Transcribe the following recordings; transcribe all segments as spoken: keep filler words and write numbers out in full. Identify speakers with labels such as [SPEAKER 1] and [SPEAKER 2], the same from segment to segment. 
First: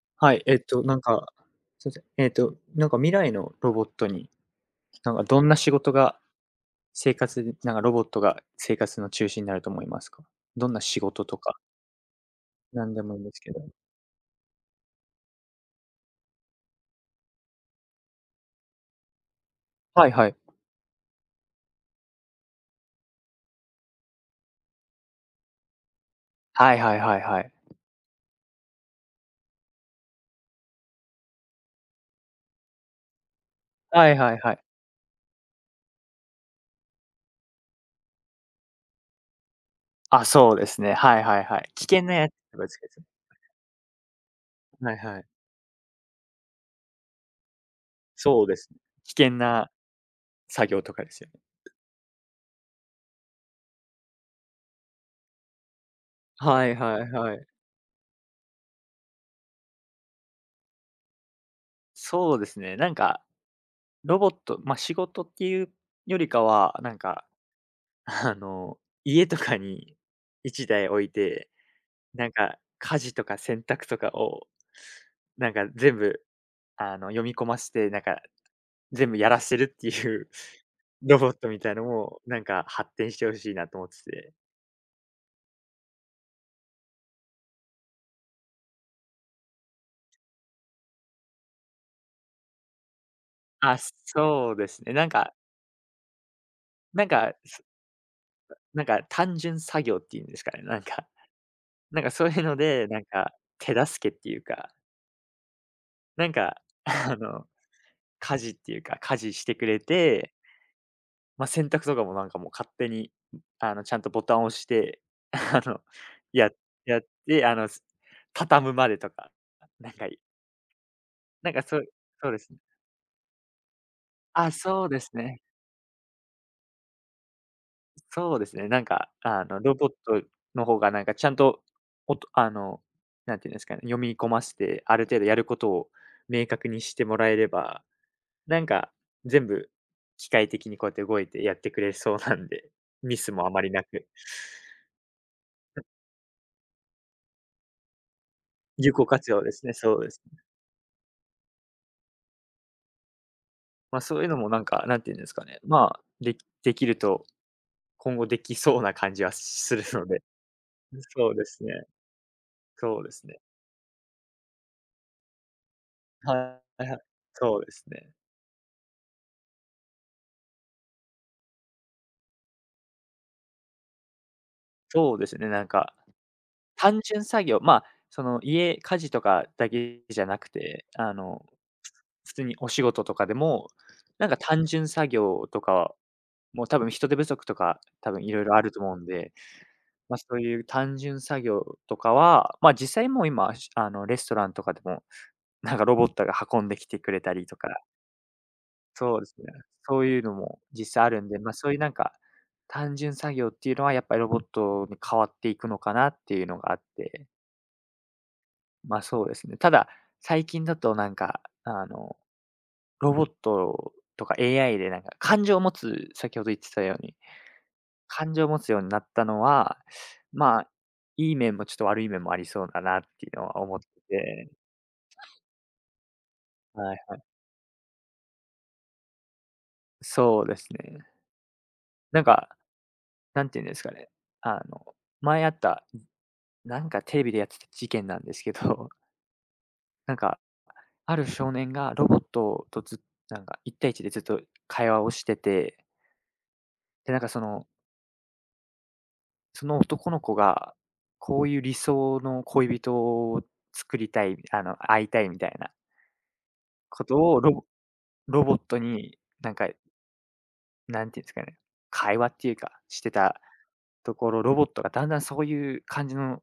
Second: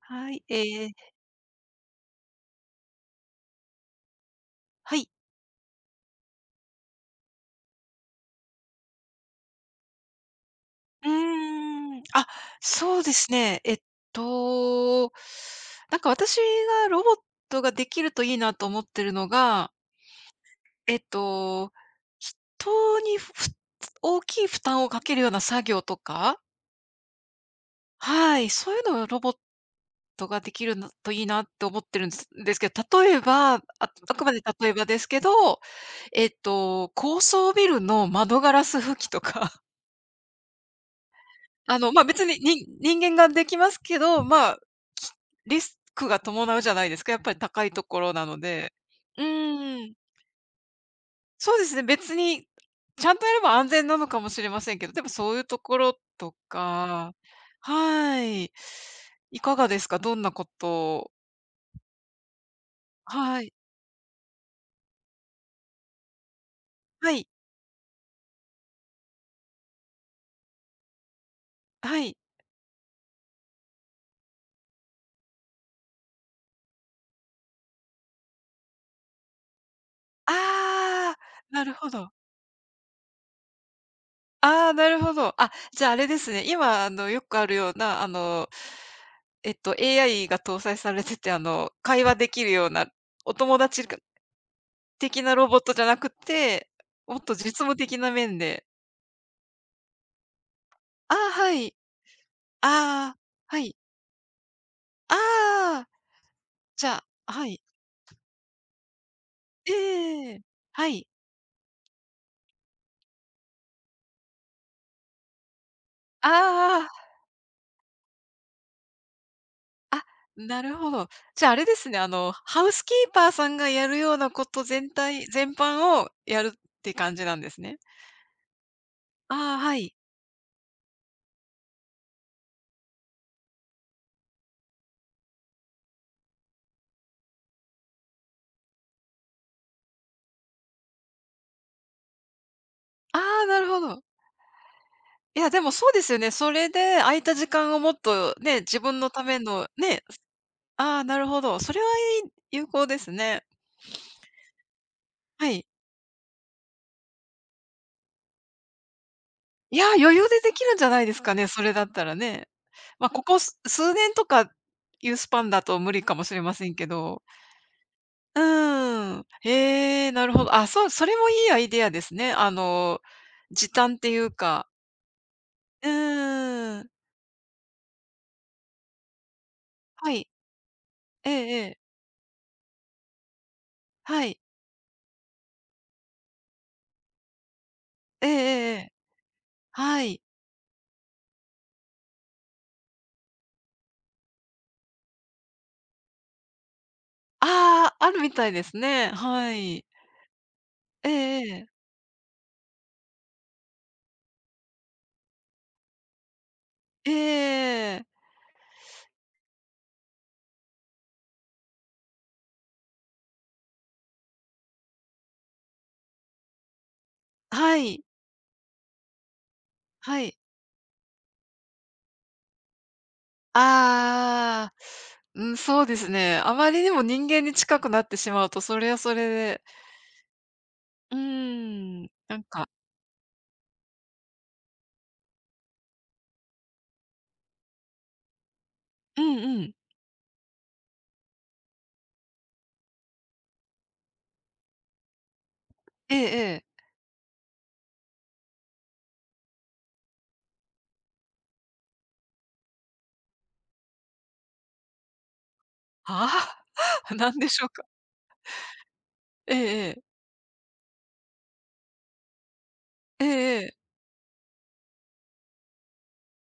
[SPEAKER 1] は
[SPEAKER 2] はい、
[SPEAKER 1] い、
[SPEAKER 2] えっ
[SPEAKER 1] え
[SPEAKER 2] と、なん
[SPEAKER 1] ー
[SPEAKER 2] か、すいません、えっと、なんか未来のロボットに、
[SPEAKER 1] はい。
[SPEAKER 2] なんかどんな仕事が生活になんかロボットが生活の中心になると思いますか？どんな仕
[SPEAKER 1] う
[SPEAKER 2] 事とか、
[SPEAKER 1] ーん、あ、
[SPEAKER 2] なん
[SPEAKER 1] そう
[SPEAKER 2] で
[SPEAKER 1] で
[SPEAKER 2] もいいん
[SPEAKER 1] す
[SPEAKER 2] ですけ
[SPEAKER 1] ね。
[SPEAKER 2] ど。
[SPEAKER 1] えっと、なんか私がロボットができるといいなと思ってるのが、
[SPEAKER 2] はいはい。
[SPEAKER 1] えっと、人にふ大きい負担をかけるような作業とか、
[SPEAKER 2] はいはいはいはい。
[SPEAKER 1] はい、そういうのをロボットができるなといいなって思ってるんですですけど、例えば、ああ
[SPEAKER 2] はい
[SPEAKER 1] くま
[SPEAKER 2] はい
[SPEAKER 1] で
[SPEAKER 2] はい。
[SPEAKER 1] 例えばですけど、えっと、高層ビルの窓ガラス拭きとか。
[SPEAKER 2] あ、そうですね。はいはいはい。
[SPEAKER 1] あ
[SPEAKER 2] 危
[SPEAKER 1] の、ま、
[SPEAKER 2] 険
[SPEAKER 1] あ
[SPEAKER 2] な
[SPEAKER 1] 別
[SPEAKER 2] やつ
[SPEAKER 1] に、
[SPEAKER 2] とか
[SPEAKER 1] に
[SPEAKER 2] ですけ
[SPEAKER 1] 人
[SPEAKER 2] ど。
[SPEAKER 1] 間ができますけど、まあ、
[SPEAKER 2] はい
[SPEAKER 1] き
[SPEAKER 2] はい。
[SPEAKER 1] リスクが伴うじゃないですか、やっぱり高いところなの
[SPEAKER 2] そうです
[SPEAKER 1] で。
[SPEAKER 2] ね。
[SPEAKER 1] う
[SPEAKER 2] 危険な
[SPEAKER 1] ーん、
[SPEAKER 2] 作業とかですよね。
[SPEAKER 1] そうですね、別に、ちゃんとやれば安全なのかもしれませんけど、でもそういうところと
[SPEAKER 2] はいはい
[SPEAKER 1] か、
[SPEAKER 2] はい。
[SPEAKER 1] はい。いかがですか？どんなことを。
[SPEAKER 2] そうですね、なんか
[SPEAKER 1] はい。
[SPEAKER 2] ロボット、ま、仕事っていうよりかは、なん
[SPEAKER 1] は
[SPEAKER 2] か
[SPEAKER 1] い、
[SPEAKER 2] あの、家とかにいちだい置いて、
[SPEAKER 1] はい。
[SPEAKER 2] なんか家事とか洗濯とかを、なんか全部、あの、読み込ませて、なんか全部やらせるっていう
[SPEAKER 1] ああ、
[SPEAKER 2] ロボットみ
[SPEAKER 1] な
[SPEAKER 2] た
[SPEAKER 1] る
[SPEAKER 2] いの
[SPEAKER 1] ほど。
[SPEAKER 2] も、なんか発展してほしいなと思ってて。
[SPEAKER 1] ああ、なるほど。あ、じゃあ、あれですね。今、あの、よくあるような、あの、えっと、エーアイ が搭載されてて、あの、会話できるような、お友
[SPEAKER 2] あ、
[SPEAKER 1] 達が
[SPEAKER 2] そうですね。なん
[SPEAKER 1] 的
[SPEAKER 2] か
[SPEAKER 1] なロボットじゃなくて、
[SPEAKER 2] なん
[SPEAKER 1] もっと
[SPEAKER 2] か
[SPEAKER 1] 実務的な面で。
[SPEAKER 2] なんか単純作業っていうんですかね、なんか、
[SPEAKER 1] ああ、はい。
[SPEAKER 2] なんかそういうので、なん
[SPEAKER 1] ああ、
[SPEAKER 2] か
[SPEAKER 1] は
[SPEAKER 2] 手
[SPEAKER 1] い。
[SPEAKER 2] 助けっていうか、
[SPEAKER 1] ああ、
[SPEAKER 2] なんか
[SPEAKER 1] じゃ
[SPEAKER 2] あ
[SPEAKER 1] あ、は
[SPEAKER 2] の、
[SPEAKER 1] い。
[SPEAKER 2] 家事っていうか、家事してく
[SPEAKER 1] え
[SPEAKER 2] れ
[SPEAKER 1] え
[SPEAKER 2] て。
[SPEAKER 1] え。はい。
[SPEAKER 2] まあ、洗濯とかもなんかもう勝手に、あの、ちゃんとボタンを押して、あの、や
[SPEAKER 1] あ
[SPEAKER 2] やって、あの、す畳むまでとか、なん
[SPEAKER 1] あ、あ、
[SPEAKER 2] かい
[SPEAKER 1] なるほど。じゃ
[SPEAKER 2] な
[SPEAKER 1] あ、あ
[SPEAKER 2] んか
[SPEAKER 1] れで
[SPEAKER 2] そう
[SPEAKER 1] すね、あ
[SPEAKER 2] そ
[SPEAKER 1] の、
[SPEAKER 2] うですね。
[SPEAKER 1] ハウスキーパーさんがやるようなこ
[SPEAKER 2] あ、
[SPEAKER 1] と
[SPEAKER 2] そう
[SPEAKER 1] 全
[SPEAKER 2] です
[SPEAKER 1] 体
[SPEAKER 2] ね。
[SPEAKER 1] 全般をやるって感じなんですね。
[SPEAKER 2] そうですね。なんか、あ
[SPEAKER 1] ああ、
[SPEAKER 2] の、ロ
[SPEAKER 1] は
[SPEAKER 2] ボッ
[SPEAKER 1] い。
[SPEAKER 2] トの方がなんかちゃんと、おとあの、なんていうんですかね、読み込ませて、ある程度やることを明確にしてもらえれば、なんか全部機械的にこうやって動いてやってくれそうなんで、ミ
[SPEAKER 1] あ
[SPEAKER 2] ス
[SPEAKER 1] あ、
[SPEAKER 2] もあ
[SPEAKER 1] な
[SPEAKER 2] ま
[SPEAKER 1] る
[SPEAKER 2] り
[SPEAKER 1] ほ
[SPEAKER 2] な
[SPEAKER 1] ど。
[SPEAKER 2] く、
[SPEAKER 1] いや、でもそうですよね。それで空いた時間をもっとね、自
[SPEAKER 2] 有
[SPEAKER 1] 分
[SPEAKER 2] 効
[SPEAKER 1] の
[SPEAKER 2] 活
[SPEAKER 1] ため
[SPEAKER 2] 用です
[SPEAKER 1] の
[SPEAKER 2] ね、そ
[SPEAKER 1] ね。
[SPEAKER 2] うです。
[SPEAKER 1] ああ、なるほど。それはいい有効ですね。
[SPEAKER 2] まあ、そういうのもなんか、何て言うんですか
[SPEAKER 1] は
[SPEAKER 2] ね、
[SPEAKER 1] い。
[SPEAKER 2] まあ、できできると、今後できそうな感じはす
[SPEAKER 1] い
[SPEAKER 2] る
[SPEAKER 1] や、
[SPEAKER 2] の
[SPEAKER 1] 余
[SPEAKER 2] で。
[SPEAKER 1] 裕でできるんじゃないです
[SPEAKER 2] そ
[SPEAKER 1] か
[SPEAKER 2] うで
[SPEAKER 1] ね、そ
[SPEAKER 2] す
[SPEAKER 1] れだ
[SPEAKER 2] ね。
[SPEAKER 1] ったらね。
[SPEAKER 2] そう
[SPEAKER 1] まあ、
[SPEAKER 2] で
[SPEAKER 1] こ
[SPEAKER 2] す
[SPEAKER 1] こ
[SPEAKER 2] ね。
[SPEAKER 1] す数年とかいうスパンだと無理かも
[SPEAKER 2] は
[SPEAKER 1] し
[SPEAKER 2] い
[SPEAKER 1] れません
[SPEAKER 2] は
[SPEAKER 1] け
[SPEAKER 2] いはい。
[SPEAKER 1] ど。
[SPEAKER 2] そうですね。
[SPEAKER 1] うーん。へえ、なるほど。あ、そう、それもいいアイデアですね。あの、時短っていうか。
[SPEAKER 2] そうですね、なん
[SPEAKER 1] う
[SPEAKER 2] か、
[SPEAKER 1] ーん。
[SPEAKER 2] 単純作業、まあ、その家、家事とかだけ
[SPEAKER 1] は
[SPEAKER 2] じゃ
[SPEAKER 1] い。
[SPEAKER 2] なくて、あ
[SPEAKER 1] ええ
[SPEAKER 2] の、
[SPEAKER 1] ええ。
[SPEAKER 2] 普通にお仕事とかでも、
[SPEAKER 1] は
[SPEAKER 2] なんか
[SPEAKER 1] い。
[SPEAKER 2] 単純作業とかもう多分人手不足とか、多分
[SPEAKER 1] ええ
[SPEAKER 2] い
[SPEAKER 1] え
[SPEAKER 2] ろいろあ
[SPEAKER 1] え
[SPEAKER 2] る
[SPEAKER 1] え
[SPEAKER 2] と
[SPEAKER 1] え。
[SPEAKER 2] 思うんで、
[SPEAKER 1] は
[SPEAKER 2] ま、
[SPEAKER 1] い。
[SPEAKER 2] そういう単純作業とかは、ま、実際もう今、あのレストランとかでもなんかロボットが運んできてくれたりとか、
[SPEAKER 1] ああ、あるみたいですね。
[SPEAKER 2] そうですね、
[SPEAKER 1] はい。
[SPEAKER 2] そういうのも実際
[SPEAKER 1] え
[SPEAKER 2] あるんで、
[SPEAKER 1] え
[SPEAKER 2] まあ、
[SPEAKER 1] ええ。
[SPEAKER 2] そういうなんか、単純作業っていうのはやっぱりロボットに変わっていくのかなっていうのがあっ
[SPEAKER 1] え
[SPEAKER 2] て、
[SPEAKER 1] え。
[SPEAKER 2] ま、そうですね。ただ、最近だとなんか、あの、ロボットとか エーアイ でなんか感情を持つ先ほど言ってたように、
[SPEAKER 1] はい。
[SPEAKER 2] 感情を持つようになったのは、
[SPEAKER 1] はい。
[SPEAKER 2] まあ、いい面もちょっと悪い面もありそうだなっていうのは思ってて、
[SPEAKER 1] ああ。うん、そうですね。あまりに
[SPEAKER 2] は
[SPEAKER 1] も
[SPEAKER 2] い。
[SPEAKER 1] 人間に近くなってしまうと、それはそれで、
[SPEAKER 2] そうですね。
[SPEAKER 1] うーん、
[SPEAKER 2] なん
[SPEAKER 1] なん
[SPEAKER 2] か
[SPEAKER 1] か
[SPEAKER 2] なんていうんですかね、あの、前あった、なんかテレビでやってた事件なんですけど、
[SPEAKER 1] うんうん。
[SPEAKER 2] なんか、ある少年がロボットとずっなんかいち対いちでずっと会話をしてて、
[SPEAKER 1] ええええ。
[SPEAKER 2] で、なんかその、その男の子が、こういう理想の恋人を作りたい、あの、会いたいみたいな
[SPEAKER 1] ああ、
[SPEAKER 2] こ と
[SPEAKER 1] なん
[SPEAKER 2] を
[SPEAKER 1] で
[SPEAKER 2] ロ
[SPEAKER 1] し
[SPEAKER 2] ボ
[SPEAKER 1] ょうか。
[SPEAKER 2] ロボットに、な
[SPEAKER 1] え
[SPEAKER 2] んか、
[SPEAKER 1] えええ。
[SPEAKER 2] なんていうんですかね、会話っていうか、して
[SPEAKER 1] え
[SPEAKER 2] た
[SPEAKER 1] えええ。
[SPEAKER 2] ところ、ロボットがだんだんそういう感じの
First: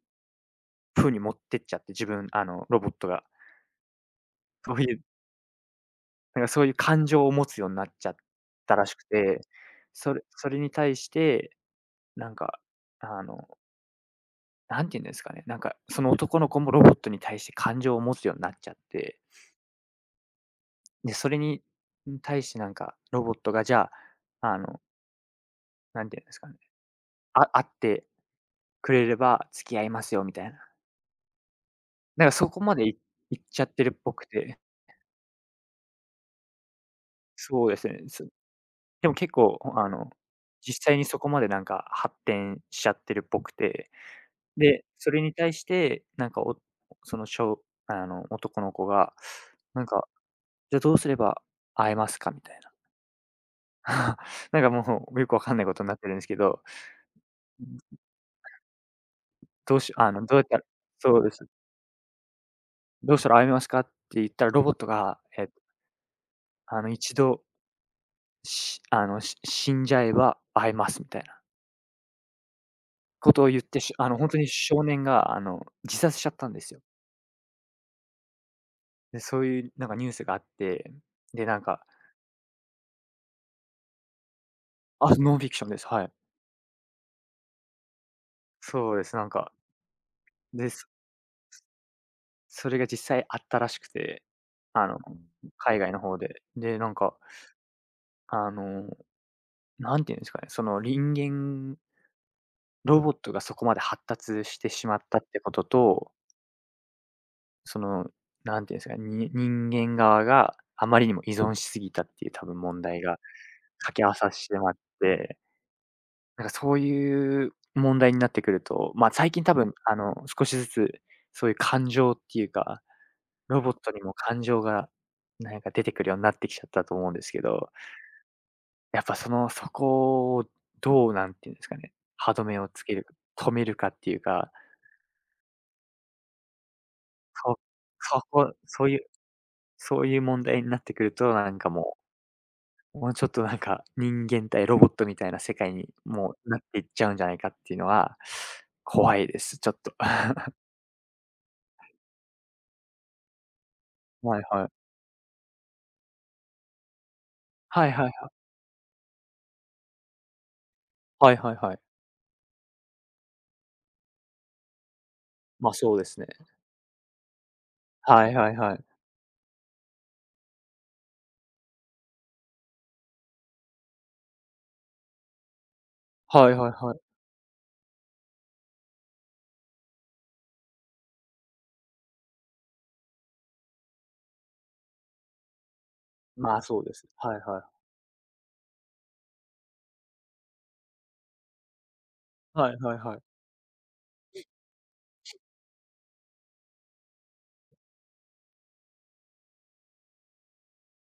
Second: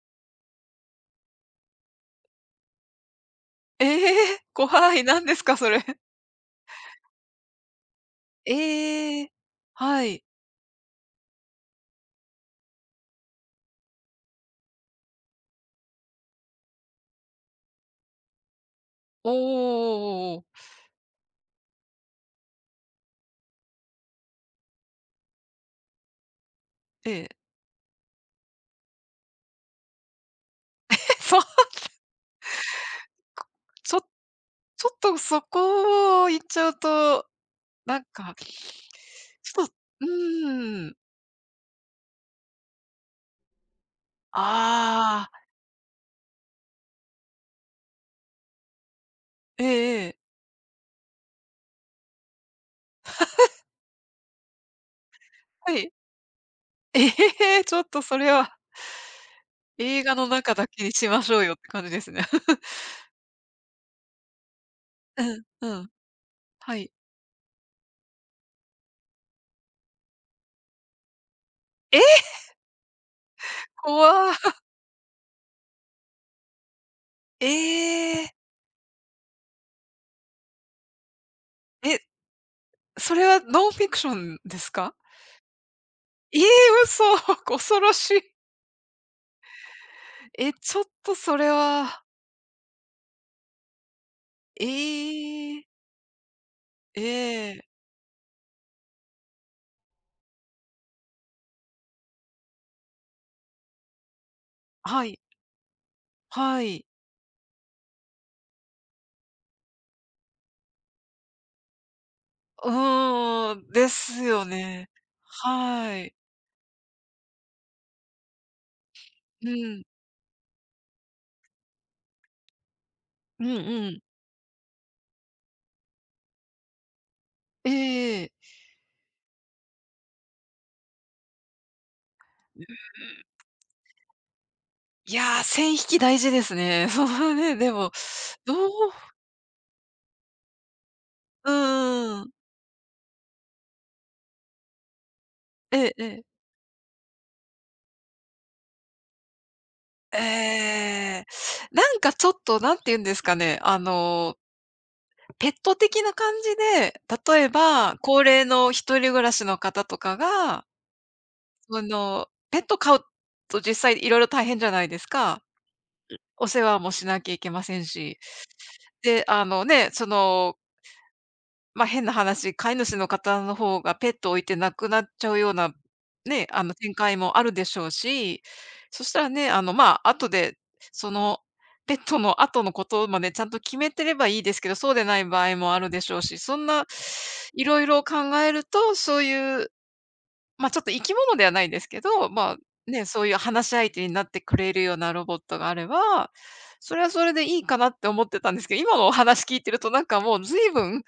[SPEAKER 2] 風に持ってっちゃって、自分、あの、ロボットが。
[SPEAKER 1] ええ、
[SPEAKER 2] そう
[SPEAKER 1] 怖
[SPEAKER 2] いう
[SPEAKER 1] い、なんですかそれ。
[SPEAKER 2] なんかそういう感情を持つようになっちゃったらしく
[SPEAKER 1] ええ。
[SPEAKER 2] て、
[SPEAKER 1] は
[SPEAKER 2] それ
[SPEAKER 1] い。
[SPEAKER 2] それに対して、なんか、あの、何て言うんですかね、なんかその男の子もロボットに対して感情を持つようになっちゃって、
[SPEAKER 1] おおおおおお。
[SPEAKER 2] で、それに対してなんかロボットがじゃあ、あの、何て言うんですかね、
[SPEAKER 1] ええ。
[SPEAKER 2] あ会ってくれれば付き合いますよみたいな。
[SPEAKER 1] そう、
[SPEAKER 2] なんかそこまでい行っ ちゃってる
[SPEAKER 1] ち
[SPEAKER 2] っ
[SPEAKER 1] ょ
[SPEAKER 2] ぽくて、
[SPEAKER 1] ちょっとそこを言っちゃうと、
[SPEAKER 2] そうですね。
[SPEAKER 1] なん
[SPEAKER 2] そ
[SPEAKER 1] か、
[SPEAKER 2] でも結
[SPEAKER 1] ち
[SPEAKER 2] 構、
[SPEAKER 1] ょっと、
[SPEAKER 2] あ
[SPEAKER 1] う
[SPEAKER 2] の、実
[SPEAKER 1] ーん。
[SPEAKER 2] 際にそこまでなんか発展しちゃってるっぽくてで、それ
[SPEAKER 1] ああ、
[SPEAKER 2] に対して、なんか、おその小、しょうあの、男の子が、
[SPEAKER 1] え
[SPEAKER 2] なん
[SPEAKER 1] ええ
[SPEAKER 2] か、
[SPEAKER 1] え。
[SPEAKER 2] じゃあどうすれば会えますかみたいな。なんかもうよくわかんないこ
[SPEAKER 1] は
[SPEAKER 2] とに
[SPEAKER 1] い。
[SPEAKER 2] なってるんですけど、
[SPEAKER 1] ええ、ちょっとそれは
[SPEAKER 2] どうし
[SPEAKER 1] 映
[SPEAKER 2] あ
[SPEAKER 1] 画
[SPEAKER 2] の、
[SPEAKER 1] の
[SPEAKER 2] どうやっ
[SPEAKER 1] 中
[SPEAKER 2] たら
[SPEAKER 1] だけにし
[SPEAKER 2] そ
[SPEAKER 1] ま
[SPEAKER 2] うで
[SPEAKER 1] しょう
[SPEAKER 2] す。
[SPEAKER 1] よって感じですね。
[SPEAKER 2] どうしたら会えますかって言ったら、ロボットが、
[SPEAKER 1] うん、
[SPEAKER 2] えっと、
[SPEAKER 1] うん、は
[SPEAKER 2] あの、
[SPEAKER 1] い。
[SPEAKER 2] 一度、しあの、し死んじゃえば会えますみたいな
[SPEAKER 1] ええ、
[SPEAKER 2] ことを言って、しあの、本当に
[SPEAKER 1] 怖。
[SPEAKER 2] 少年が、あの、自殺しちゃったんですよ。
[SPEAKER 1] ええ。
[SPEAKER 2] で、そういうなんかニュースがあって、で、なんか
[SPEAKER 1] え、それはノンフィクションですか？
[SPEAKER 2] あ、ノンフィクションです。はい。
[SPEAKER 1] ええ、嘘、恐ろしい。
[SPEAKER 2] そうです。なんか
[SPEAKER 1] え、
[SPEAKER 2] で、
[SPEAKER 1] ちょっ
[SPEAKER 2] そ
[SPEAKER 1] とそれは、
[SPEAKER 2] それが実際あったらしくて、あの、
[SPEAKER 1] ええ、
[SPEAKER 2] 海外の方で。で、なん
[SPEAKER 1] え
[SPEAKER 2] か、
[SPEAKER 1] え、
[SPEAKER 2] あの、何て言うんですかね、その人間ロボットがそこまで発達してしまっ
[SPEAKER 1] はい、
[SPEAKER 2] たってことと、
[SPEAKER 1] はい。
[SPEAKER 2] その、何て言うんですかね、に人間側があまりにも依存しすぎたっていう多分
[SPEAKER 1] う
[SPEAKER 2] 問題が
[SPEAKER 1] ーん、で
[SPEAKER 2] 掛け合わ
[SPEAKER 1] す
[SPEAKER 2] さ
[SPEAKER 1] よ
[SPEAKER 2] してまっ
[SPEAKER 1] ね。
[SPEAKER 2] て、
[SPEAKER 1] はい。
[SPEAKER 2] なんかそういう問題になってくると、ま、最近
[SPEAKER 1] う
[SPEAKER 2] 多分
[SPEAKER 1] ん。
[SPEAKER 2] あの、少しずつそういう感情っていうか
[SPEAKER 1] うん
[SPEAKER 2] ロボット
[SPEAKER 1] う
[SPEAKER 2] に
[SPEAKER 1] ん。
[SPEAKER 2] も感情が、なんか出てくるようになってきちゃったと思うんですけ
[SPEAKER 1] え
[SPEAKER 2] ど、
[SPEAKER 1] えええ。
[SPEAKER 2] やっぱその、そこをどう、なんていうんですかね、歯止めをつける、止めるかっていうか、
[SPEAKER 1] いや、線引き大事ですね。そうね、
[SPEAKER 2] そ
[SPEAKER 1] でも、
[SPEAKER 2] そ
[SPEAKER 1] ど
[SPEAKER 2] こ、
[SPEAKER 1] う、
[SPEAKER 2] そういうそういう問題になってくると、な
[SPEAKER 1] う
[SPEAKER 2] んかも
[SPEAKER 1] んうん、
[SPEAKER 2] う、もうちょっとなんか、人間対ロボットみたいな世界
[SPEAKER 1] え
[SPEAKER 2] に、
[SPEAKER 1] えええ。
[SPEAKER 2] もうなっていっちゃうんじゃないかっていうのは、怖いです、ちょっと。
[SPEAKER 1] ええ。なんかちょっと、何て言うんですかね、あの、
[SPEAKER 2] はいはい。
[SPEAKER 1] ペット的な感じで、例え
[SPEAKER 2] はい
[SPEAKER 1] ば、
[SPEAKER 2] はい
[SPEAKER 1] 高
[SPEAKER 2] はい。
[SPEAKER 1] 齢の一人暮らしの方とかが、
[SPEAKER 2] はいはいはい。
[SPEAKER 1] その、ペット飼うと実際色々大変じゃないですか。
[SPEAKER 2] ま、そうですね。
[SPEAKER 1] お世話もしなきゃいけませんし。
[SPEAKER 2] はいはいはい。
[SPEAKER 1] で、あのね、その、まあ、変な話、飼い主の方の方がペットを置いて亡くなっちゃうような、ね、
[SPEAKER 2] はい
[SPEAKER 1] あ
[SPEAKER 2] はい
[SPEAKER 1] の、展
[SPEAKER 2] はい。
[SPEAKER 1] 開もあるでしょうし、そしたらね、あの、まあ、後で、その、ペットの後のことまでちゃんと決めてればいいですけど、そうでない場合もあるでしょうし、そ
[SPEAKER 2] まあ、
[SPEAKER 1] ん
[SPEAKER 2] そ
[SPEAKER 1] な
[SPEAKER 2] うです。はいは
[SPEAKER 1] い
[SPEAKER 2] い。
[SPEAKER 1] ろいろ考えると、そういう、まあ、ちょっと生き物ではないですけど、ま
[SPEAKER 2] はい
[SPEAKER 1] あ、
[SPEAKER 2] はい
[SPEAKER 1] ね、
[SPEAKER 2] はい。
[SPEAKER 1] そういう話し相手になってくれるようなロボットがあれば、それはそれでいいかなって思ってたんですけど、今のお話聞いてるとなんかもう随分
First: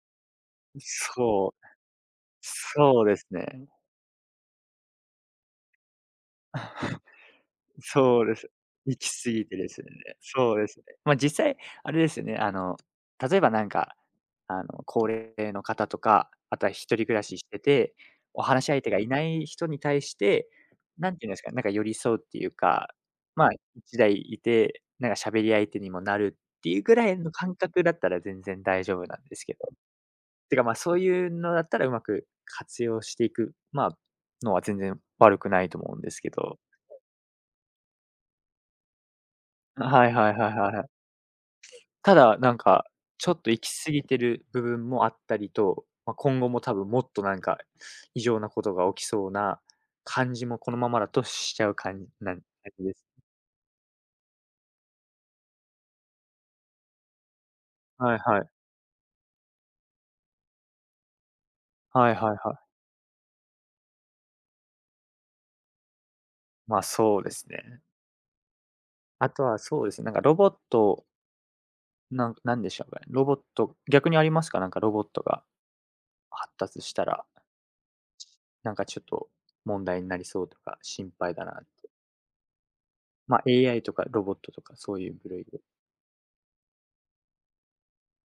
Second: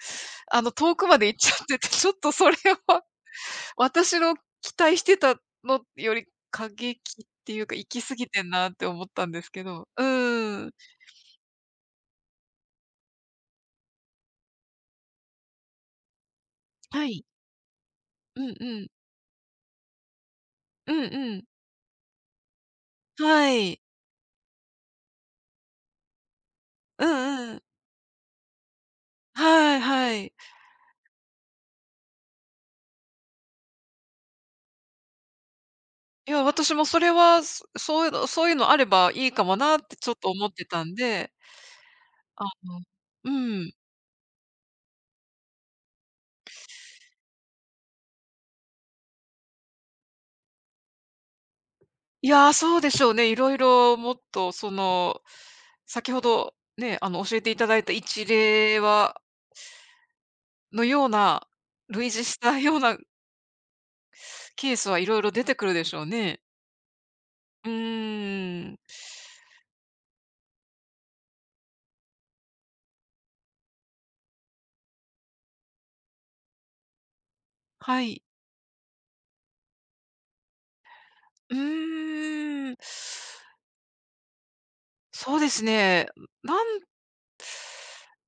[SPEAKER 1] あの、遠くまで行っち
[SPEAKER 2] そ
[SPEAKER 1] ゃ
[SPEAKER 2] う、
[SPEAKER 1] ってて、ちょっとそれは
[SPEAKER 2] そうですね。
[SPEAKER 1] 私の期待してたのより過激っていうか、行き過
[SPEAKER 2] そ
[SPEAKER 1] ぎ
[SPEAKER 2] うで
[SPEAKER 1] て
[SPEAKER 2] す。
[SPEAKER 1] んなって
[SPEAKER 2] 行
[SPEAKER 1] 思っ
[SPEAKER 2] き
[SPEAKER 1] た
[SPEAKER 2] 過
[SPEAKER 1] んで
[SPEAKER 2] ぎ
[SPEAKER 1] す
[SPEAKER 2] て
[SPEAKER 1] け
[SPEAKER 2] です
[SPEAKER 1] ど。
[SPEAKER 2] ね。
[SPEAKER 1] う
[SPEAKER 2] そう
[SPEAKER 1] ー
[SPEAKER 2] で
[SPEAKER 1] ん。
[SPEAKER 2] すね。ま、実際あれですよね、あの、例えばなんか、あの、高齢の方とか、あとは一
[SPEAKER 1] は
[SPEAKER 2] 人暮ら
[SPEAKER 1] い。
[SPEAKER 2] ししてて、
[SPEAKER 1] う
[SPEAKER 2] お
[SPEAKER 1] ん
[SPEAKER 2] 話し
[SPEAKER 1] う
[SPEAKER 2] 相
[SPEAKER 1] ん。
[SPEAKER 2] 手がいない人に対して、
[SPEAKER 1] うん
[SPEAKER 2] 何て言うん
[SPEAKER 1] う
[SPEAKER 2] です
[SPEAKER 1] ん。
[SPEAKER 2] か、なんか寄り添うっていうか、まあ、
[SPEAKER 1] はい。
[SPEAKER 2] 一台いて、なんか喋り相手にもなるっていうぐ
[SPEAKER 1] う
[SPEAKER 2] らいの
[SPEAKER 1] んう
[SPEAKER 2] 感
[SPEAKER 1] ん。
[SPEAKER 2] 覚だったら全然大丈夫なんですけど。
[SPEAKER 1] はいはい。
[SPEAKER 2] てか、ま、そういうのだったらうまく活用していく、まあ、のは全然悪くないと思うんですけ
[SPEAKER 1] いや、
[SPEAKER 2] ど。
[SPEAKER 1] 私もそれは、そそういうのそういうのあればいいかもなってち
[SPEAKER 2] は
[SPEAKER 1] ょ
[SPEAKER 2] い
[SPEAKER 1] っと
[SPEAKER 2] はい
[SPEAKER 1] 思っ
[SPEAKER 2] はい
[SPEAKER 1] て
[SPEAKER 2] はいは
[SPEAKER 1] た
[SPEAKER 2] い。
[SPEAKER 1] んで、
[SPEAKER 2] ただ、
[SPEAKER 1] あ、
[SPEAKER 2] なんか、
[SPEAKER 1] う
[SPEAKER 2] ちょっと行
[SPEAKER 1] ん。
[SPEAKER 2] き過ぎてる部分もあったりと、まあ、今後も多分もっとなんか、異常なことが起きそうな感じもこのままだとしちゃう感じ
[SPEAKER 1] い
[SPEAKER 2] なん感
[SPEAKER 1] やー、そう
[SPEAKER 2] じ
[SPEAKER 1] で
[SPEAKER 2] で
[SPEAKER 1] し
[SPEAKER 2] す。
[SPEAKER 1] ょうね。いろいろもっとその、先ほどね、あの、教えていただいた
[SPEAKER 2] はい
[SPEAKER 1] 一
[SPEAKER 2] はい。
[SPEAKER 1] 例はのような、類
[SPEAKER 2] は
[SPEAKER 1] 似
[SPEAKER 2] いはいは
[SPEAKER 1] し
[SPEAKER 2] い。
[SPEAKER 1] たようなケースはいろいろ出てくるでしょうね。
[SPEAKER 2] ま、そうです
[SPEAKER 1] う
[SPEAKER 2] ね。
[SPEAKER 1] ーん。
[SPEAKER 2] あとはそうですね、なんかロボット、なんなんでしょうかね、ロボット逆にありますか？なんかロボットが発達したら。
[SPEAKER 1] はい。
[SPEAKER 2] なんかちょっと問題になりそうとか心配だ
[SPEAKER 1] う
[SPEAKER 2] な。
[SPEAKER 1] ーん。
[SPEAKER 2] まあ、エーアイ とかロボットとかそういう部
[SPEAKER 1] そう
[SPEAKER 2] 類
[SPEAKER 1] で
[SPEAKER 2] で。
[SPEAKER 1] すね。なん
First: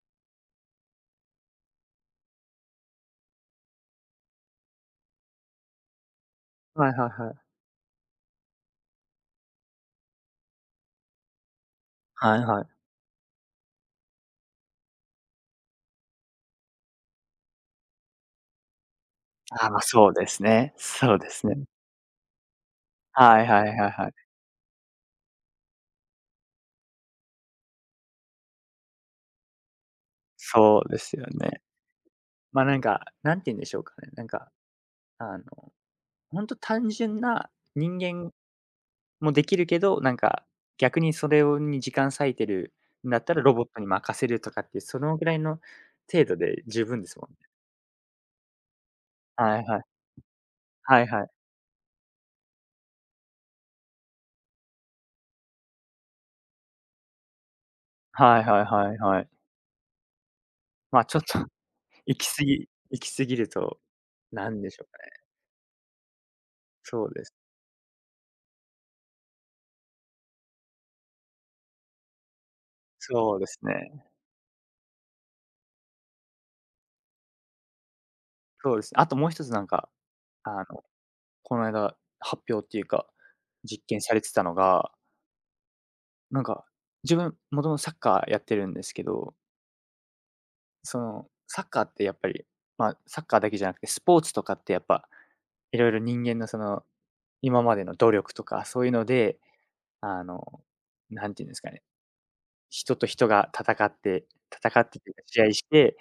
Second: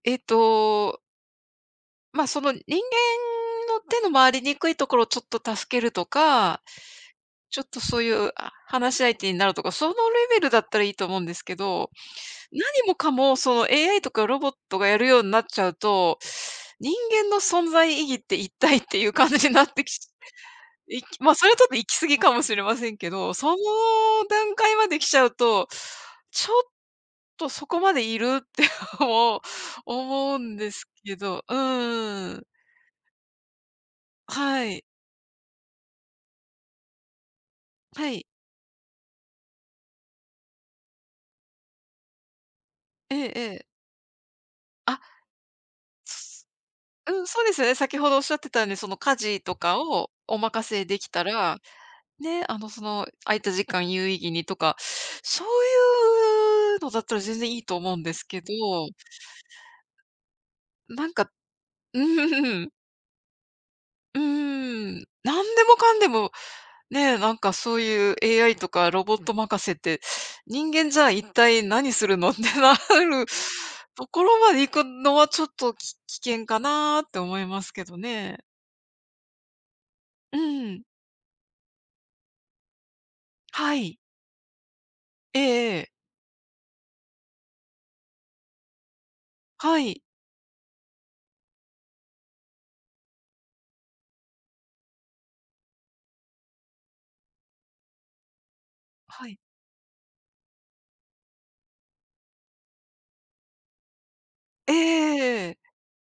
[SPEAKER 1] えっと、まあ、その人間の手の回りにくいところをちょっと助けるとか、
[SPEAKER 2] はいはいはい。
[SPEAKER 1] ちょっとそういう、あ、話し相手になるとか、そのレベルだったらいいと思うんですけど、
[SPEAKER 2] はいはい。
[SPEAKER 1] 何もかもその エーアイ とかロボットがやるようになっちゃうと、人間の存在意義って一体っていう感じにな
[SPEAKER 2] ああ、
[SPEAKER 1] っ
[SPEAKER 2] ま、
[SPEAKER 1] てき
[SPEAKER 2] そうですね。
[SPEAKER 1] い
[SPEAKER 2] そ
[SPEAKER 1] き
[SPEAKER 2] うで
[SPEAKER 1] まあ、そ
[SPEAKER 2] すう
[SPEAKER 1] れ
[SPEAKER 2] ね。
[SPEAKER 1] はちょ
[SPEAKER 2] ん。
[SPEAKER 1] っと行き過ぎかもしれませんけど、
[SPEAKER 2] は
[SPEAKER 1] そ
[SPEAKER 2] い
[SPEAKER 1] の
[SPEAKER 2] はいはいはいはいああまそうですねそうですねはいはいはいはい
[SPEAKER 1] 段階まで来ちゃうと、ちょっとそこまでいるって う思うんで
[SPEAKER 2] そ
[SPEAKER 1] す
[SPEAKER 2] うで
[SPEAKER 1] け
[SPEAKER 2] すよ
[SPEAKER 1] ど、う
[SPEAKER 2] ね。
[SPEAKER 1] ーん。
[SPEAKER 2] ま、あなんか、何て言うんでしょうかね。なんか、
[SPEAKER 1] はい。
[SPEAKER 2] あの、本当単純な人
[SPEAKER 1] はい。
[SPEAKER 2] 間もできるけど、なんか、逆にそれをに時間割いてるん
[SPEAKER 1] え
[SPEAKER 2] だ
[SPEAKER 1] え
[SPEAKER 2] ったら
[SPEAKER 1] え
[SPEAKER 2] ロボ
[SPEAKER 1] え。
[SPEAKER 2] ットに任せるとかっていうそ
[SPEAKER 1] あ、
[SPEAKER 2] のぐらいの程度で十分で
[SPEAKER 1] そ
[SPEAKER 2] す
[SPEAKER 1] うん、
[SPEAKER 2] もんね。
[SPEAKER 1] そうですよね。先ほどおっしゃってたように、その家事と
[SPEAKER 2] はい
[SPEAKER 1] か
[SPEAKER 2] はい。
[SPEAKER 1] をお任せで
[SPEAKER 2] は
[SPEAKER 1] き
[SPEAKER 2] い
[SPEAKER 1] た
[SPEAKER 2] はい。
[SPEAKER 1] ら、ね、あの、その空いた時間有意義にとか、そういうのだったら全然いいと思うんです
[SPEAKER 2] は
[SPEAKER 1] け
[SPEAKER 2] い
[SPEAKER 1] ど、
[SPEAKER 2] はいはいはい。ま、
[SPEAKER 1] なん
[SPEAKER 2] ちょっ
[SPEAKER 1] か
[SPEAKER 2] と
[SPEAKER 1] う
[SPEAKER 2] 行き過ぎ
[SPEAKER 1] ん。
[SPEAKER 2] 行き過ぎると、
[SPEAKER 1] う
[SPEAKER 2] なんでしょうか
[SPEAKER 1] ーん、
[SPEAKER 2] ね。
[SPEAKER 1] なんでもかんでも、
[SPEAKER 2] そう
[SPEAKER 1] ね、
[SPEAKER 2] で
[SPEAKER 1] な
[SPEAKER 2] す。
[SPEAKER 1] んかそういう エーアイ とかロボット任せって、人間じゃ一体何するのってなる
[SPEAKER 2] そうですね。
[SPEAKER 1] ところまで行くのはちょっと、き危険かなって思いますけどね。
[SPEAKER 2] そうです。あともう一つなんか、
[SPEAKER 1] う
[SPEAKER 2] あ
[SPEAKER 1] ん。
[SPEAKER 2] の、この間発表っていうか、
[SPEAKER 1] は
[SPEAKER 2] 実
[SPEAKER 1] い。
[SPEAKER 2] 験されてたのが、
[SPEAKER 1] ええええ。
[SPEAKER 2] なんか、自分、もともとサッカーやってるんですけど、
[SPEAKER 1] はい。
[SPEAKER 2] その、サッカーってやっぱり、まあ、サッカーだけじゃなくて、スポーツとかってやっぱ、いろいろ人間のその、今までの努力とかそういうの
[SPEAKER 1] はい。
[SPEAKER 2] で、あの、なんていうんですかね、人と人が戦って
[SPEAKER 1] ええ
[SPEAKER 2] 戦ってという
[SPEAKER 1] ええ
[SPEAKER 2] か、試
[SPEAKER 1] え
[SPEAKER 2] 合し
[SPEAKER 1] え。
[SPEAKER 2] て、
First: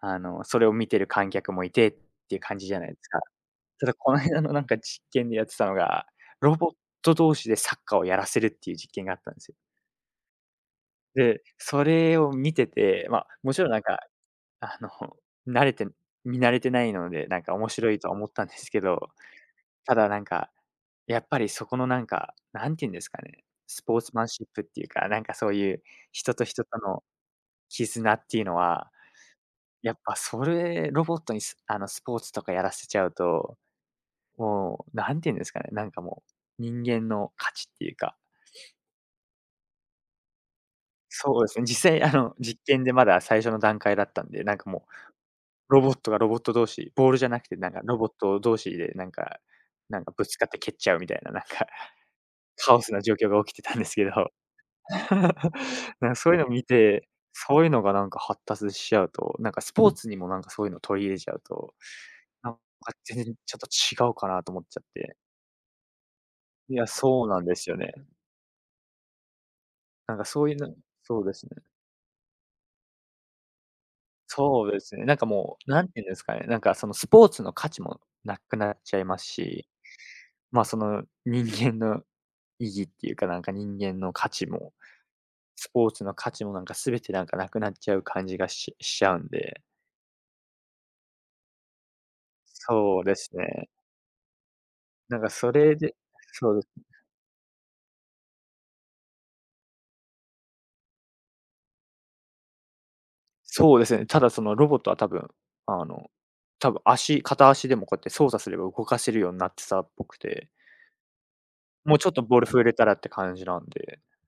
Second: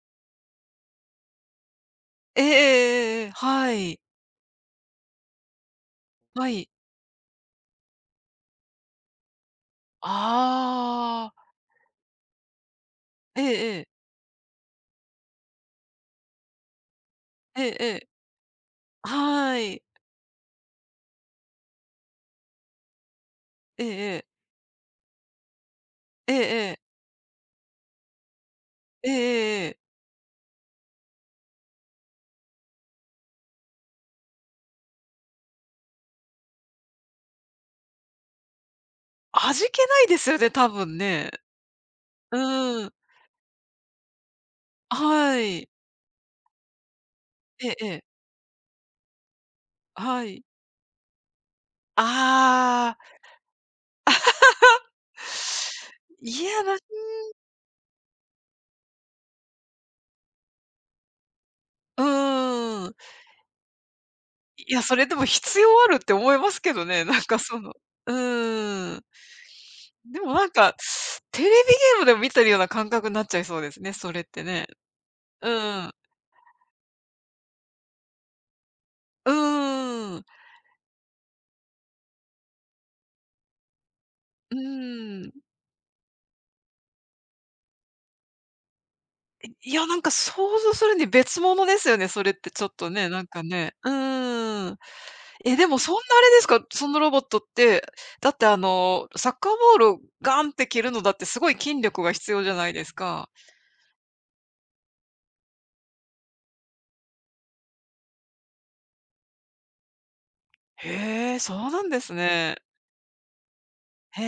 [SPEAKER 2] あの、それを見てる観客もいてっていう
[SPEAKER 1] えええ
[SPEAKER 2] 感じじゃないですか。
[SPEAKER 1] えええ。は
[SPEAKER 2] ただ
[SPEAKER 1] い。
[SPEAKER 2] この間のなんか実験でやってたのが、
[SPEAKER 1] は
[SPEAKER 2] ロ
[SPEAKER 1] い。
[SPEAKER 2] ボット同士でサッカーをやらせるっていう実験があったんですよ。
[SPEAKER 1] あ
[SPEAKER 2] で、
[SPEAKER 1] あ。
[SPEAKER 2] それを見てて、まあ、
[SPEAKER 1] え
[SPEAKER 2] もちろん
[SPEAKER 1] ええ
[SPEAKER 2] なん
[SPEAKER 1] え。
[SPEAKER 2] か、あの、慣れて見慣れてないので、なんか
[SPEAKER 1] ええ
[SPEAKER 2] 面
[SPEAKER 1] え
[SPEAKER 2] 白い
[SPEAKER 1] え。
[SPEAKER 2] とは思ったんですけど、
[SPEAKER 1] はい。
[SPEAKER 2] ただなんか、やっぱりそこのなんか、なんて言うんですかね、ス
[SPEAKER 1] ええ
[SPEAKER 2] ポー
[SPEAKER 1] え
[SPEAKER 2] ツマ
[SPEAKER 1] え。
[SPEAKER 2] ンシップっていうか、なんかそういう
[SPEAKER 1] え
[SPEAKER 2] 人
[SPEAKER 1] え
[SPEAKER 2] と人
[SPEAKER 1] え
[SPEAKER 2] と
[SPEAKER 1] え。
[SPEAKER 2] の絆っていうのは、
[SPEAKER 1] ええええええ。
[SPEAKER 2] やっぱそれロボットにスあの、スポーツとかやらせちゃうと、もうなんて言うんですかね、なんかもう、人間の価値っていうか、
[SPEAKER 1] 味気ないですよね、多分ね。
[SPEAKER 2] そうですね、実際あの、
[SPEAKER 1] う
[SPEAKER 2] 実験
[SPEAKER 1] ーん。
[SPEAKER 2] でまだ最初の段階だったんで、なんかもう、
[SPEAKER 1] はい。
[SPEAKER 2] ロボットがロボット同士、ボールじゃなくて
[SPEAKER 1] え
[SPEAKER 2] なん
[SPEAKER 1] え
[SPEAKER 2] か
[SPEAKER 1] え
[SPEAKER 2] ロ
[SPEAKER 1] え。
[SPEAKER 2] ボット同士でなんかなんか
[SPEAKER 1] は
[SPEAKER 2] ぶつ
[SPEAKER 1] い。
[SPEAKER 2] かって蹴っちゃうみたいな、なんか カオス
[SPEAKER 1] あ
[SPEAKER 2] な状
[SPEAKER 1] あ。
[SPEAKER 2] 況が起きてたんですけど。なんかそういう
[SPEAKER 1] い
[SPEAKER 2] の
[SPEAKER 1] や、
[SPEAKER 2] 見
[SPEAKER 1] なん
[SPEAKER 2] て、そういうのがなんか発達しちゃうと、なんかスポーツにもなんかそういうの取り入れちゃうと、
[SPEAKER 1] う
[SPEAKER 2] なんか
[SPEAKER 1] ーん。
[SPEAKER 2] 全然ちょっと違うかなと思っ
[SPEAKER 1] い
[SPEAKER 2] ちゃ
[SPEAKER 1] や、
[SPEAKER 2] っ
[SPEAKER 1] それで
[SPEAKER 2] て。
[SPEAKER 1] も必要あるって思いますけ
[SPEAKER 2] い
[SPEAKER 1] ど
[SPEAKER 2] や、
[SPEAKER 1] ね、なん
[SPEAKER 2] そう
[SPEAKER 1] か
[SPEAKER 2] なんで
[SPEAKER 1] そ
[SPEAKER 2] す
[SPEAKER 1] の、
[SPEAKER 2] よね。
[SPEAKER 1] うーん。
[SPEAKER 2] なん
[SPEAKER 1] で
[SPEAKER 2] か
[SPEAKER 1] も
[SPEAKER 2] そ
[SPEAKER 1] な
[SPEAKER 2] う
[SPEAKER 1] ん
[SPEAKER 2] いう
[SPEAKER 1] か、
[SPEAKER 2] のそうで
[SPEAKER 1] テ
[SPEAKER 2] す
[SPEAKER 1] レビゲ
[SPEAKER 2] ね。
[SPEAKER 1] ームでも見てるような感覚になっちゃいそうですね、それってね。
[SPEAKER 2] そうですね。なんか
[SPEAKER 1] う
[SPEAKER 2] もう、なん
[SPEAKER 1] ん。
[SPEAKER 2] ていうんですかね、なんかそのスポーツの価値もなくなっちゃいます
[SPEAKER 1] う
[SPEAKER 2] し、
[SPEAKER 1] ーん。
[SPEAKER 2] ま、その人間の意義っていうか、なんか人間の価値
[SPEAKER 1] う
[SPEAKER 2] も、
[SPEAKER 1] ーん。
[SPEAKER 2] スポーツの価値もなんか全てなんかなくなっちゃう感じがししちゃうんで。
[SPEAKER 1] いや、なんか想像するに別物ですよね、それってちょっと
[SPEAKER 2] そう
[SPEAKER 1] ね、
[SPEAKER 2] で
[SPEAKER 1] なん
[SPEAKER 2] す
[SPEAKER 1] か
[SPEAKER 2] ね。
[SPEAKER 1] ね。うーん。
[SPEAKER 2] なんかそ
[SPEAKER 1] え、で
[SPEAKER 2] れ
[SPEAKER 1] もそん
[SPEAKER 2] で
[SPEAKER 1] なあれです
[SPEAKER 2] そうで
[SPEAKER 1] か、
[SPEAKER 2] す。
[SPEAKER 1] そのロボットって、だってあの、サッカーボールをガンって蹴るのだってすごい筋力が必要じゃないですか。
[SPEAKER 2] そうですね。ただそのロボットは多分、あの、多分足片足でもこうやって操作すれば動かせるようになってたっぽくて、
[SPEAKER 1] へえ、そうなん
[SPEAKER 2] も
[SPEAKER 1] で
[SPEAKER 2] うちょ
[SPEAKER 1] す
[SPEAKER 2] っとボール
[SPEAKER 1] ね。
[SPEAKER 2] 触れたらって感じなんで、
[SPEAKER 1] へ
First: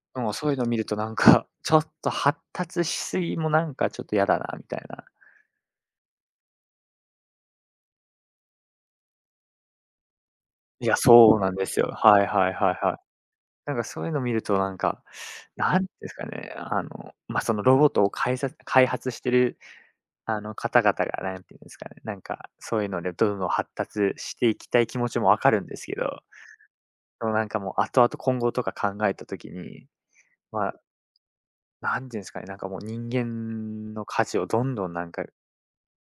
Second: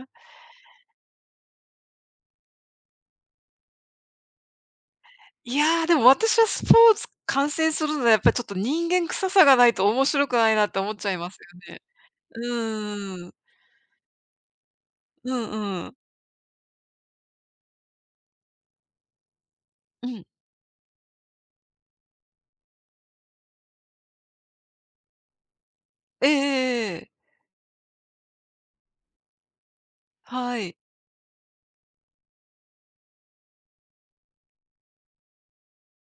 [SPEAKER 1] え。
[SPEAKER 2] うん、そういうの見るとなんか、ちょっと発達しすぎもなんかちょっと嫌だなみたいな。
[SPEAKER 1] いやー、でも私はスポーツ観戦するのはやっぱりちょっと人間臭さがないと面白くないなって
[SPEAKER 2] い
[SPEAKER 1] 思っ
[SPEAKER 2] や、
[SPEAKER 1] ちゃいま
[SPEAKER 2] そ
[SPEAKER 1] す
[SPEAKER 2] うなんで
[SPEAKER 1] よ
[SPEAKER 2] す
[SPEAKER 1] ね。
[SPEAKER 2] よ。はいはいはいはい。
[SPEAKER 1] うーん。
[SPEAKER 2] なんかそういうの見るとなんか、
[SPEAKER 1] うん
[SPEAKER 2] な
[SPEAKER 1] う
[SPEAKER 2] ん
[SPEAKER 1] ん。
[SPEAKER 2] ですかね、あの、まあ、そのロボットを開発開発してる、
[SPEAKER 1] うん。
[SPEAKER 2] あの、方々がなんていうんですかね、なんかそういうのでどんどん発達していきたい気持ちもわかるんですけど、
[SPEAKER 1] えええ。
[SPEAKER 2] でもなんかもう後々今後とか考えたときに、
[SPEAKER 1] は
[SPEAKER 2] まあ、
[SPEAKER 1] い。
[SPEAKER 2] なんていうんですかね、なんかもう人間の価値をどんどんなんか、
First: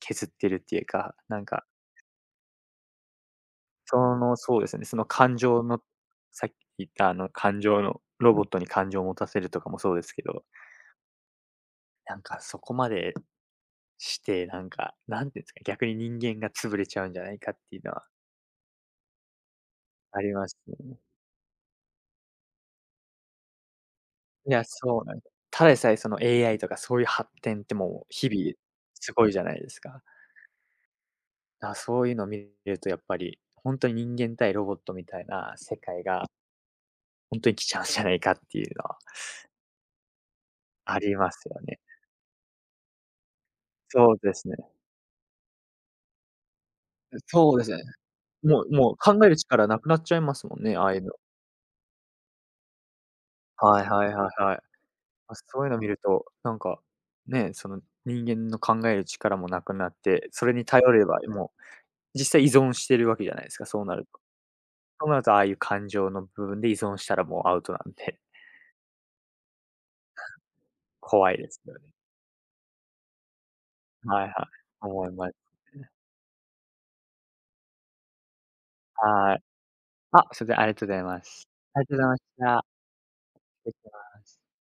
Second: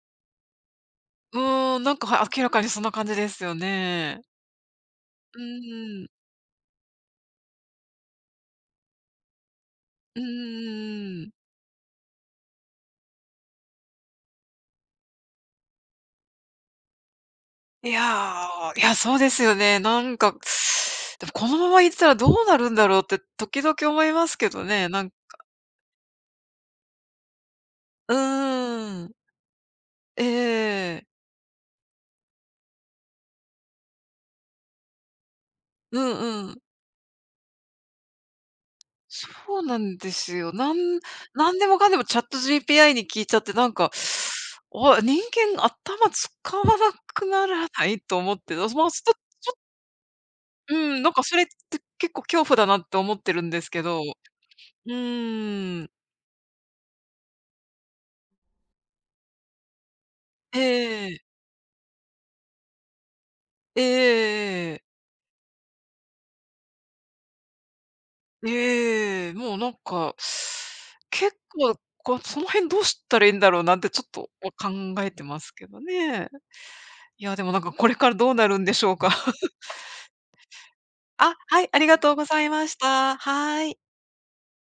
[SPEAKER 2] 削ってるっていうか、
[SPEAKER 1] う
[SPEAKER 2] なんか、
[SPEAKER 1] ーん、なんか、はい、明らかにそんな感じですよ
[SPEAKER 2] そ
[SPEAKER 1] ね。
[SPEAKER 2] の、そうですね、その感
[SPEAKER 1] う
[SPEAKER 2] 情の、
[SPEAKER 1] んうん。
[SPEAKER 2] さっき言ったあの感情のロボットに感情を持たせるとかもそうです
[SPEAKER 1] う
[SPEAKER 2] け
[SPEAKER 1] ん
[SPEAKER 2] ど、
[SPEAKER 1] うん、
[SPEAKER 2] なんかそこまでして、なんか、なんていうんですか、逆に人間が潰れちゃうんじゃないかっていう
[SPEAKER 1] い
[SPEAKER 2] のは
[SPEAKER 1] や、いや、そうですよね。なん
[SPEAKER 2] あり
[SPEAKER 1] か、
[SPEAKER 2] ますね。
[SPEAKER 1] でもこのまま行ったらどうなるんだろうって時々思いますけ
[SPEAKER 2] い
[SPEAKER 1] ど
[SPEAKER 2] や、
[SPEAKER 1] ね、
[SPEAKER 2] そ
[SPEAKER 1] な
[SPEAKER 2] う
[SPEAKER 1] ん
[SPEAKER 2] なんです、ただでさえその エーアイ とかそういう発展ってもう
[SPEAKER 1] う
[SPEAKER 2] 日々
[SPEAKER 1] ーん。
[SPEAKER 2] すごいじゃないですか。
[SPEAKER 1] ええ。
[SPEAKER 2] だ、そういうのを見るとやっぱり、本当に人間対ロボットみたいな世
[SPEAKER 1] う
[SPEAKER 2] 界が
[SPEAKER 1] んうん。
[SPEAKER 2] 本当に来ちゃうんじゃないかっていうのは
[SPEAKER 1] そうなんですよ。なん
[SPEAKER 2] あります
[SPEAKER 1] なん
[SPEAKER 2] よ
[SPEAKER 1] でも
[SPEAKER 2] ね。
[SPEAKER 1] かんでもチャット g p i に聞いちゃって、なんか、あ、
[SPEAKER 2] そうですね。
[SPEAKER 1] 人間頭使わなくな
[SPEAKER 2] そうで
[SPEAKER 1] ら
[SPEAKER 2] すね。
[SPEAKER 1] ないと思って、
[SPEAKER 2] も
[SPEAKER 1] ま
[SPEAKER 2] う
[SPEAKER 1] そ
[SPEAKER 2] もう考える力なくなっちゃいますもん
[SPEAKER 1] う
[SPEAKER 2] ね、ああいう
[SPEAKER 1] ん、なん
[SPEAKER 2] の。
[SPEAKER 1] かそれって結構恐怖だなって思ってるんですけ
[SPEAKER 2] はい
[SPEAKER 1] ど。
[SPEAKER 2] は
[SPEAKER 1] う
[SPEAKER 2] いはいはい。まそういうの
[SPEAKER 1] ー
[SPEAKER 2] 見
[SPEAKER 1] ん。
[SPEAKER 2] ると、なんか、ね、その人間の考える力もなくなって、それ
[SPEAKER 1] え
[SPEAKER 2] に頼れば、
[SPEAKER 1] え。
[SPEAKER 2] もう実際依存してるわけじゃないですか、
[SPEAKER 1] え
[SPEAKER 2] そ
[SPEAKER 1] ええ
[SPEAKER 2] うなると。
[SPEAKER 1] えええ。
[SPEAKER 2] そうなるとああいう感情の部分で依存したらもうアウトなんで、
[SPEAKER 1] ええ、もうなんか、
[SPEAKER 2] 怖
[SPEAKER 1] 結
[SPEAKER 2] いです
[SPEAKER 1] 構、
[SPEAKER 2] よね。
[SPEAKER 1] こう、その辺どうしたらいいんだろうなんてちょっ
[SPEAKER 2] はいは
[SPEAKER 1] と、
[SPEAKER 2] い。
[SPEAKER 1] 考
[SPEAKER 2] 思
[SPEAKER 1] え
[SPEAKER 2] い
[SPEAKER 1] て
[SPEAKER 2] ま
[SPEAKER 1] ますけ
[SPEAKER 2] す
[SPEAKER 1] ど
[SPEAKER 2] ね。
[SPEAKER 1] ね。いや、でもなんかこれからどうなるんでしょうか。
[SPEAKER 2] は い。あ、それでありがとうございま
[SPEAKER 1] あ、
[SPEAKER 2] す。
[SPEAKER 1] はい、あ
[SPEAKER 2] あり
[SPEAKER 1] り
[SPEAKER 2] が
[SPEAKER 1] が
[SPEAKER 2] とう
[SPEAKER 1] とう
[SPEAKER 2] ござい
[SPEAKER 1] ござい
[SPEAKER 2] まし
[SPEAKER 1] まし
[SPEAKER 2] た。
[SPEAKER 1] た。は
[SPEAKER 2] 失礼
[SPEAKER 1] い。
[SPEAKER 2] します。